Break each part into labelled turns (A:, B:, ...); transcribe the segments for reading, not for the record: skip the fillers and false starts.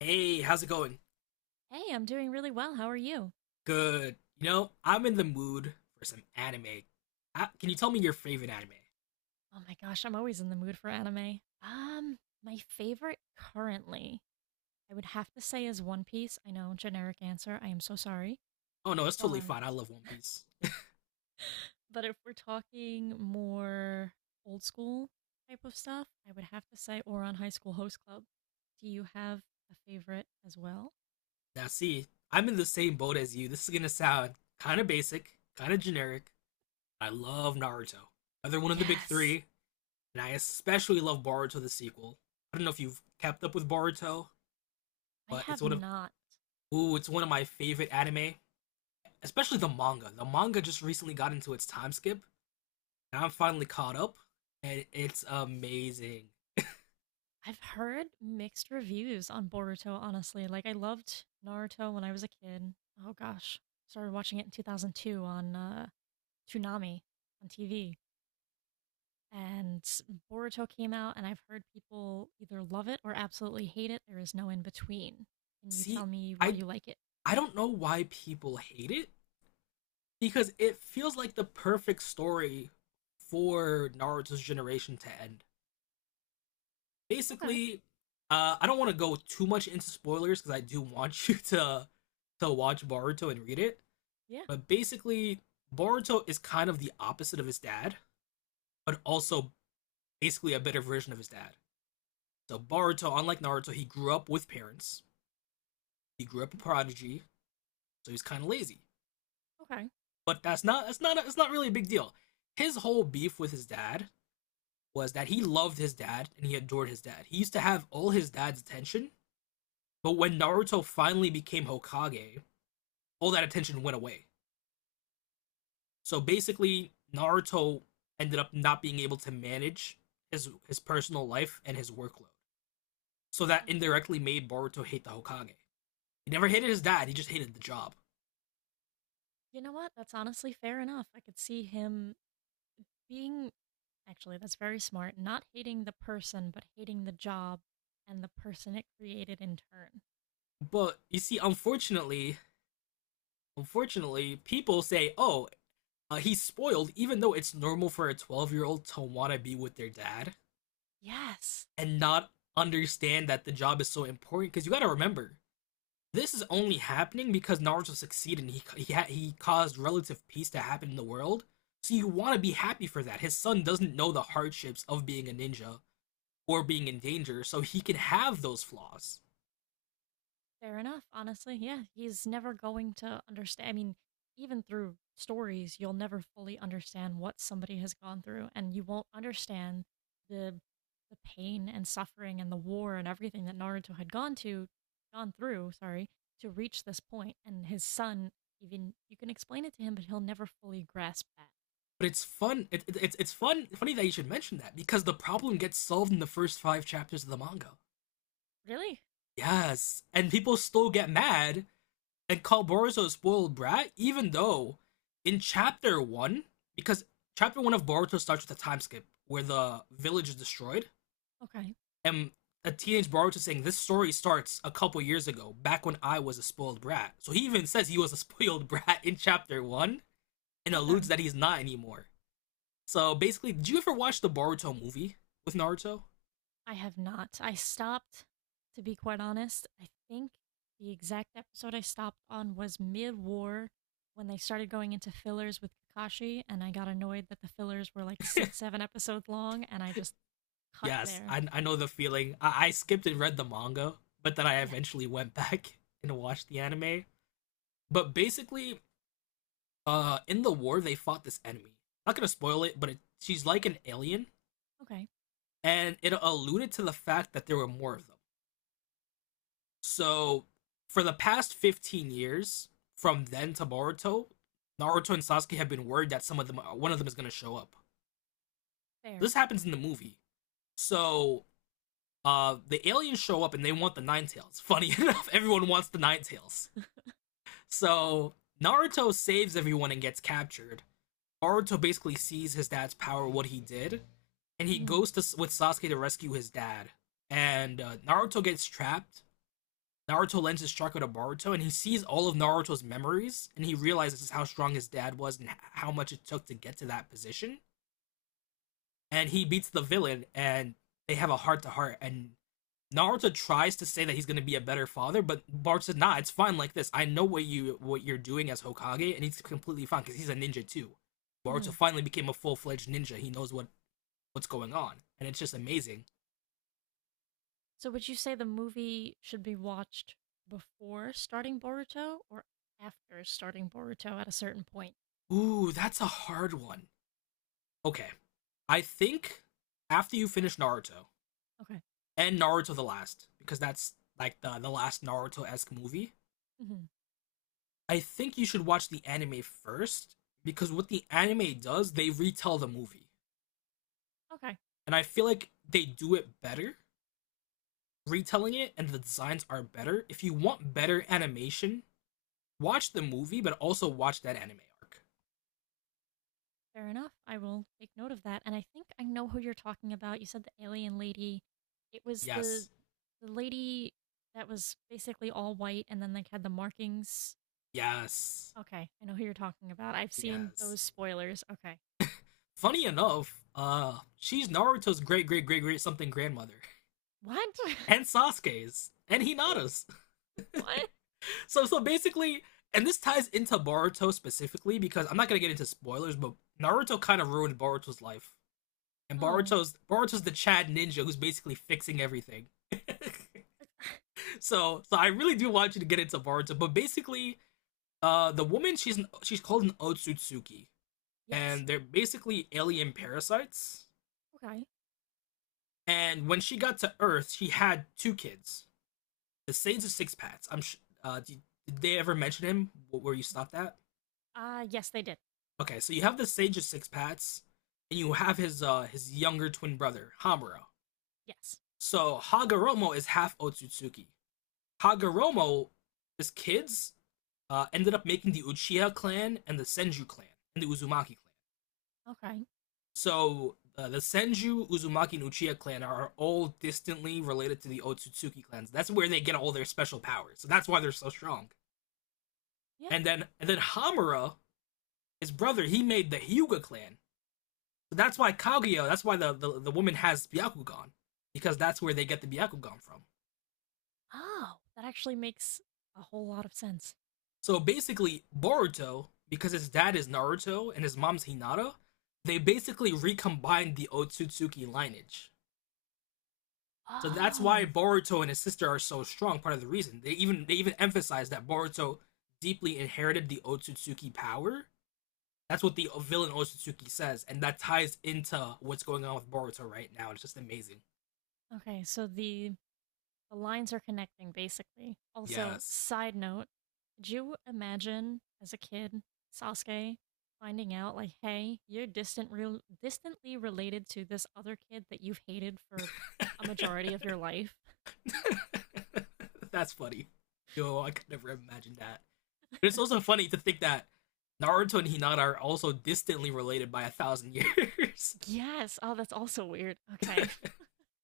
A: Hey, how's it going?
B: Hey, I'm doing really well. How are you?
A: Good. You know, I'm in the mood for some anime. Can you tell me your favorite anime?
B: Oh my gosh, I'm always in the mood for anime. My favorite currently, I would have to say is One Piece. I know, generic answer. I am so sorry.
A: Oh no, it's totally
B: But
A: fine. I love One Piece.
B: but if we're talking more old school type of stuff, I would have to say Oron High School Host Club. Do you have a favorite as well?
A: Now, see, I'm in the same boat as you. This is gonna sound kind of basic, kind of generic. I love Naruto. Another one of the big
B: Yes.
A: three, and I especially love Boruto the sequel. I don't know if you've kept up with Boruto,
B: I
A: but
B: have not.
A: it's one of my favorite anime, especially the manga. The manga just recently got into its time skip, and I'm finally caught up, and it's amazing.
B: I've heard mixed reviews on Boruto, honestly. Like, I loved Naruto when I was a kid. Oh gosh. Started watching it in 2002 on Toonami on TV. And Boruto came out, and I've heard people either love it or absolutely hate it. There is no in between. Can you
A: See,
B: tell me why
A: I
B: you like it?
A: I don't know why people hate it because it feels like the perfect story for Naruto's generation to end.
B: Okay.
A: Basically, I don't want to go too much into spoilers because I do want you to watch Boruto and read it.
B: Yeah.
A: But basically, Boruto is kind of the opposite of his dad, but also basically a better version of his dad. So Boruto, unlike Naruto, he grew up with parents. He grew up a prodigy. So he's kind of lazy.
B: Okay.
A: But that's not it's not really a big deal. His whole beef with his dad was that he loved his dad and he adored his dad. He used to have all his dad's attention, but when Naruto finally became Hokage, all that attention went away. So basically, Naruto ended up not being able to manage his personal life and his workload. So that
B: Uh,
A: indirectly made Boruto hate the Hokage. He never hated his dad, he just hated the job.
B: you know what? That's honestly fair enough. I could see him being. Actually, that's very smart. Not hating the person, but hating the job and the person it created in turn.
A: But you see, unfortunately, people say, "Oh, he's spoiled, even though it's normal for a 12-year-old year old to want to be with their dad
B: Yes,
A: and not understand that the job is so important. Because you got to remember, this is only happening because Naruto succeeded. And he caused relative peace to happen in the world. So you want to be happy for that. His son doesn't know the hardships of being a ninja or being in danger, so he can have those flaws."
B: fair enough, honestly. Yeah, he's never going to understand. I mean, even through stories, you'll never fully understand what somebody has gone through, and you won't understand the the pain and suffering and the war and everything that Naruto had gone through, sorry, to reach this point. And his son, even you can explain it to him, but he'll never fully grasp that.
A: But it's fun. It's fun. Funny that you should mention that because the problem gets solved in the first five chapters of the manga.
B: Really?
A: Yes, and people still get mad and call Boruto a spoiled brat, even though in chapter one, because chapter one of Boruto starts with a time skip where the village is destroyed,
B: Okay.
A: and a teenage Boruto saying, "This story starts a couple years ago, back when I was a spoiled brat." So he even says he was a spoiled brat in chapter one, and alludes
B: Okay.
A: that he's not anymore. So basically, did you ever watch the Boruto movie with Naruto?
B: I have not. I stopped, to be quite honest. I think the exact episode I stopped on was mid war when they started going into fillers with Kakashi, and I got annoyed that the fillers were like six, seven episodes long, and I just cut
A: Yes,
B: there.
A: I know the feeling. I skipped and read the manga, but then I
B: Yeah.
A: eventually went back and watched the anime. But basically, in the war, they fought this enemy. Not gonna spoil it, but she's like an alien,
B: Okay.
A: and it alluded to the fact that there were more of them. So, for the past 15 years, from then to Boruto, Naruto and Sasuke have been worried that some of them, one of them, is gonna show up. This
B: Fair.
A: happens in the movie. So, the aliens show up and they want the Nine Tails. Funny enough, everyone wants the Nine Tails. So Naruto saves everyone and gets captured. Naruto basically sees his dad's power, what he did, and he
B: Hmm.
A: goes to with Sasuke to rescue his dad. And Naruto gets trapped. Naruto lends his chakra to Boruto, and he sees all of Naruto's memories, and he realizes how strong his dad was and how much it took to get to that position. And he beats the villain, and they have a heart to heart, and Naruto tries to say that he's going to be a better father, but Bart says, "Nah, it's fine like this. I know what you're doing as Hokage," and he's completely fine because he's a ninja too.
B: Hmm.
A: Naruto finally became a full fledged ninja. He knows what's going on, and it's just amazing.
B: So would you say the movie should be watched before starting Boruto or after starting Boruto at a certain point?
A: Ooh, that's a hard one. Okay, I think after you finish Naruto
B: Okay.
A: and Naruto the Last, because that's like the last Naruto esque movie,
B: Hmm.
A: I think you should watch the anime first because what the anime does, they retell the movie.
B: Okay.
A: And I feel like they do it better retelling it, and the designs are better. If you want better animation, watch the movie, but also watch that anime arc.
B: Fair enough. I will take note of that. And I think I know who you're talking about. You said the alien lady. It was the
A: Yes,
B: the lady that was basically all white and then like had the markings.
A: yes,
B: Okay, I know who you're talking about. I've seen
A: yes.
B: those spoilers. Okay.
A: Funny enough, she's Naruto's great, great, great, great something grandmother,
B: What?
A: and Sasuke's, and Hinata's.
B: What?
A: So, basically, and this ties into Boruto specifically because I'm not gonna get into spoilers, but Naruto kind of ruined Boruto's life, and
B: Oh.
A: Boruto's the Chad ninja who's basically fixing everything. So, I really do want you to get into Boruto, but basically, the woman she's called an Otsutsuki,
B: Yes.
A: and they're basically alien parasites.
B: Okay.
A: And when she got to Earth, she had two kids, the Sage of Six Paths. Uh, did, did they ever mention him? Where you stopped at?
B: Yes, they did.
A: Okay, so you have the Sage of Six Paths, and you have his younger twin brother Hamura.
B: Yes.
A: So Hagoromo is half Otsutsuki, Kaguramo's kids ended up making the Uchiha clan and the Senju clan and the Uzumaki clan.
B: Okay.
A: So the Senju, Uzumaki, and Uchiha clan are all distantly related to the Otsutsuki clans. That's where they get all their special powers. So that's why they're so strong.
B: Yeah.
A: And then Hamura, his brother, he made the Hyuga clan. So that's why Kaguya, that's why the woman has Byakugan. Because that's where they get the Byakugan from.
B: Oh, that actually makes a whole lot of sense.
A: So basically, Boruto, because his dad is Naruto and his mom's Hinata, they basically recombined the Otsutsuki lineage. So that's why
B: Oh.
A: Boruto and his sister are so strong. Part of the reason they even emphasize that Boruto deeply inherited the Otsutsuki power. That's what the villain Otsutsuki says, and that ties into what's going on with Boruto right now. It's just amazing.
B: Okay, so the The lines are connecting, basically. Also,
A: Yes,
B: side note, could you imagine as a kid Sasuke finding out, like, hey, you're distant real distantly related to this other kid that you've hated for a majority of your life?
A: that's funny. Yo, I could never imagine that. But it's also funny to think that Naruto and Hinata are also distantly related by 1,000 years
B: Yes. Oh, that's also weird. Okay.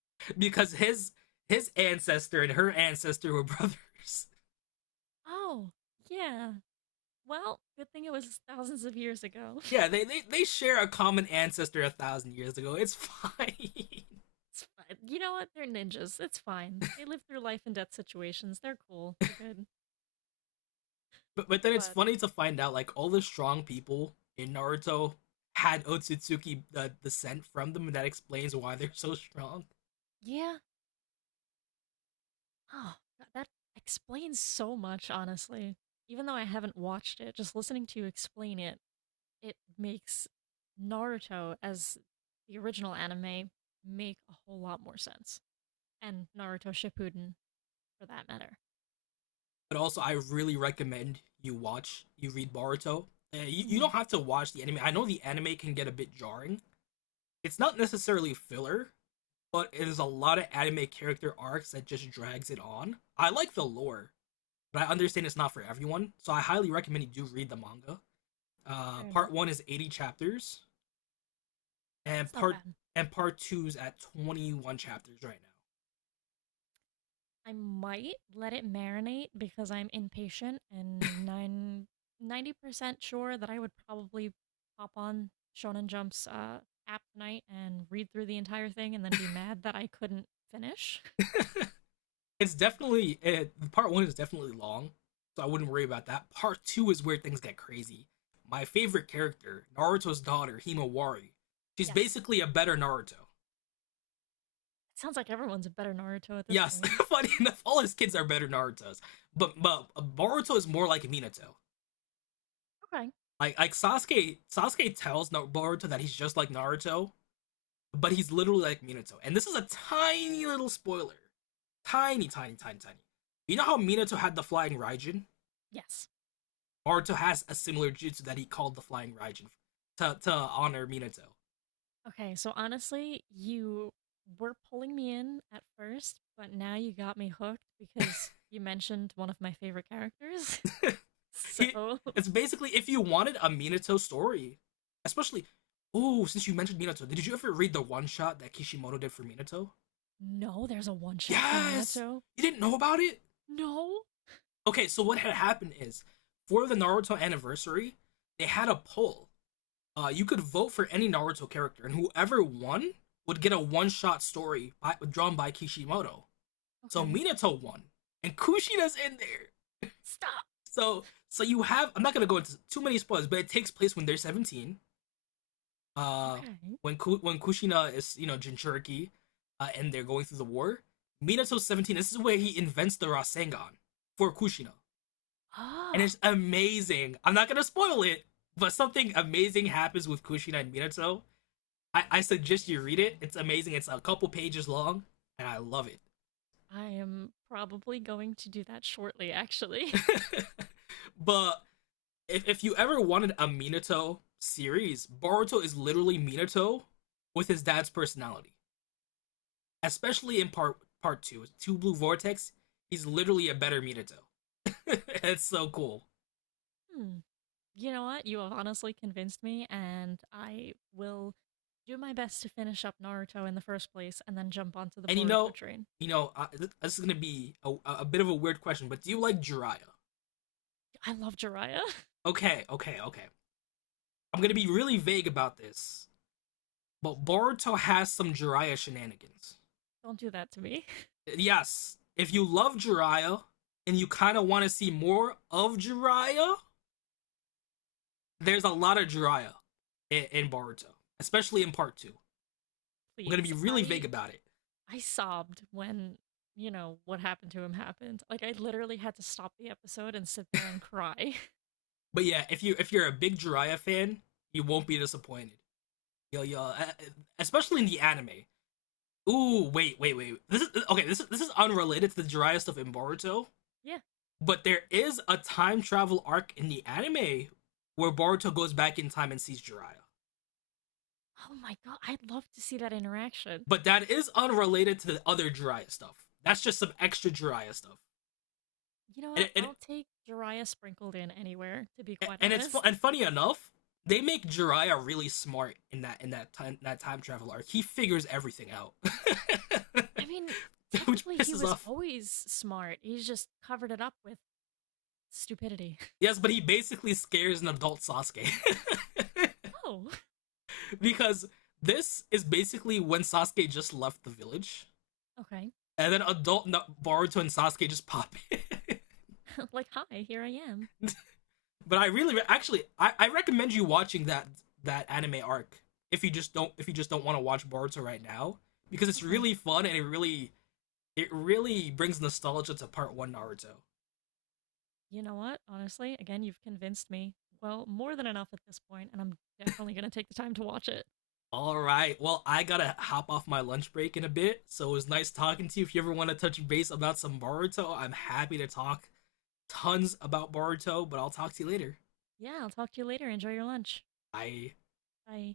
A: because his ancestor and her ancestor were brothers.
B: Oh, yeah. Well, good thing it was thousands of years ago.
A: Yeah, they share a common ancestor 1,000 years ago. It's fine.
B: It's fine. You know what? They're ninjas. It's fine. They live through life and death situations. They're cool. They're good.
A: But then it's
B: But
A: funny to find out like all the strong people in Naruto had Otsutsuki descent from them, and that explains why they're so strong.
B: yeah, oh, that explains so much, honestly. Even though I haven't watched it, just listening to you explain it, it makes Naruto as the original anime make a whole lot more sense. And Naruto Shippuden, for that matter.
A: But also I really recommend you read Boruto. You don't
B: Mhm.
A: have to watch the anime. I know the anime can get a bit jarring. It's not necessarily filler, but it is a lot of anime character arcs that just drags it on. I like
B: Oh,
A: the lore, but I understand it's not for everyone, so I highly recommend you do read the manga.
B: fair
A: Part
B: enough.
A: one is 80 chapters, and
B: It's not
A: part
B: bad.
A: and part two is at 21 chapters right now.
B: I might let it marinate because I'm impatient and 90% sure that I would probably pop on Shonen Jump's app tonight and read through the entire thing and then be mad that I couldn't finish. But
A: Part one is definitely long, so I wouldn't worry about that. Part two is where things get crazy. My favorite character, Naruto's daughter, Himawari. She's
B: yes,
A: basically a better Naruto.
B: it sounds like everyone's a better Naruto at this
A: Yes,
B: point.
A: funny enough, all his kids are better Naruto's, but Boruto is more like Minato.
B: Okay.
A: Like Sasuke tells Boruto that he's just like Naruto, but he's literally like Minato. And this is a tiny little spoiler, tiny, tiny, tiny, tiny. You know how Minato had the flying Raijin?
B: Yes.
A: Naruto has a similar jutsu that he called the Flying Raijin to honor Minato.
B: Okay, so honestly, you were pulling me in at first, but now you got me hooked because you mentioned one of my favorite characters.
A: He
B: So,
A: it's basically if you wanted a Minato story, especially oh since you mentioned Minato, did you ever read the one shot that Kishimoto did for Minato?
B: no, there's a one shot for
A: Yes,
B: Minato.
A: you didn't know about it.
B: No.
A: Okay, so what had happened is for the Naruto anniversary, they had a poll. You could vote for any Naruto character, and whoever won would get a one-shot story drawn by Kishimoto. So
B: Okay.
A: Minato won, and Kushina's in there.
B: Stop.
A: You have I'm not gonna go into too many spoilers, but it takes place when they're 17. Uh,
B: Okay.
A: when Kushina is Jinchuriki, and they're going through the war. Minato's 17. This is where he invents the Rasengan for Kushina, and
B: Ah,
A: it's amazing. I'm not gonna spoil it, but something amazing happens with Kushina and Minato. I suggest you read it. It's amazing. It's a couple pages long, and I love it.
B: I am probably going to do that shortly, actually.
A: But if you ever wanted a Minato series, Boruto is literally Minato with his dad's personality, especially in part two, Two Blue Vortex. He's literally a better Minato. It's so cool.
B: Hmm. You know what? You have honestly convinced me, and I will do my best to finish up Naruto in the first place and then jump onto the
A: And
B: Boruto train.
A: this is gonna be a bit of a weird question, but do you like Jiraiya?
B: I love Jiraiya.
A: Okay, okay, okay. I'm gonna be really vague about this, but Boruto has some Jiraiya shenanigans.
B: Don't do that to me,
A: Yes, if you love Jiraiya and you kind of want to see more of Jiraiya, there's a lot of Jiraiya in Boruto, especially in part two. We're gonna be
B: please.
A: really vague
B: I
A: about it,
B: I sobbed when, you know what happened to him happened. Like I literally had to stop the episode and sit there and cry.
A: but yeah, if you're a big Jiraiya fan, you won't be disappointed. Yo, especially in the anime. Ooh, wait, wait, wait. This is okay. This is unrelated to the Jiraiya stuff in Boruto,
B: Yeah,
A: but there is a time travel arc in the anime where Boruto goes back in time and sees Jiraiya.
B: oh my god, I'd love to see that interaction.
A: But that is unrelated to the other Jiraiya stuff. That's just some extra Jiraiya stuff.
B: You know what?
A: And, and,
B: I'll take Jiraiya sprinkled in anywhere, to be quite
A: and it's fu-
B: honest.
A: and funny enough, they make Jiraiya really smart in that time travel arc. He figures everything out,
B: I mean,
A: which
B: technically, he
A: pisses
B: was
A: off.
B: always smart. He's just covered it up with stupidity.
A: Yes, but he basically scares an adult Sasuke
B: Oh,
A: because this is basically when Sasuke just left the village,
B: okay.
A: and then adult Boruto and Sasuke just pop in.
B: Like, hi, here I am.
A: But I really, actually, I recommend you watching that anime arc if you just don't want to watch Boruto right now because it's
B: Okay.
A: really fun and it really brings nostalgia to part one Naruto.
B: You know what? Honestly, again, you've convinced me. Well, more than enough at this point, and I'm definitely going to take the time to watch it.
A: All right, well, I gotta hop off my lunch break in a bit, so it was nice talking to you. If you ever want to touch base about some Boruto, I'm happy to talk tons about Boruto, but I'll talk to you later.
B: Yeah, I'll talk to you later. Enjoy your lunch.
A: Bye.
B: Bye.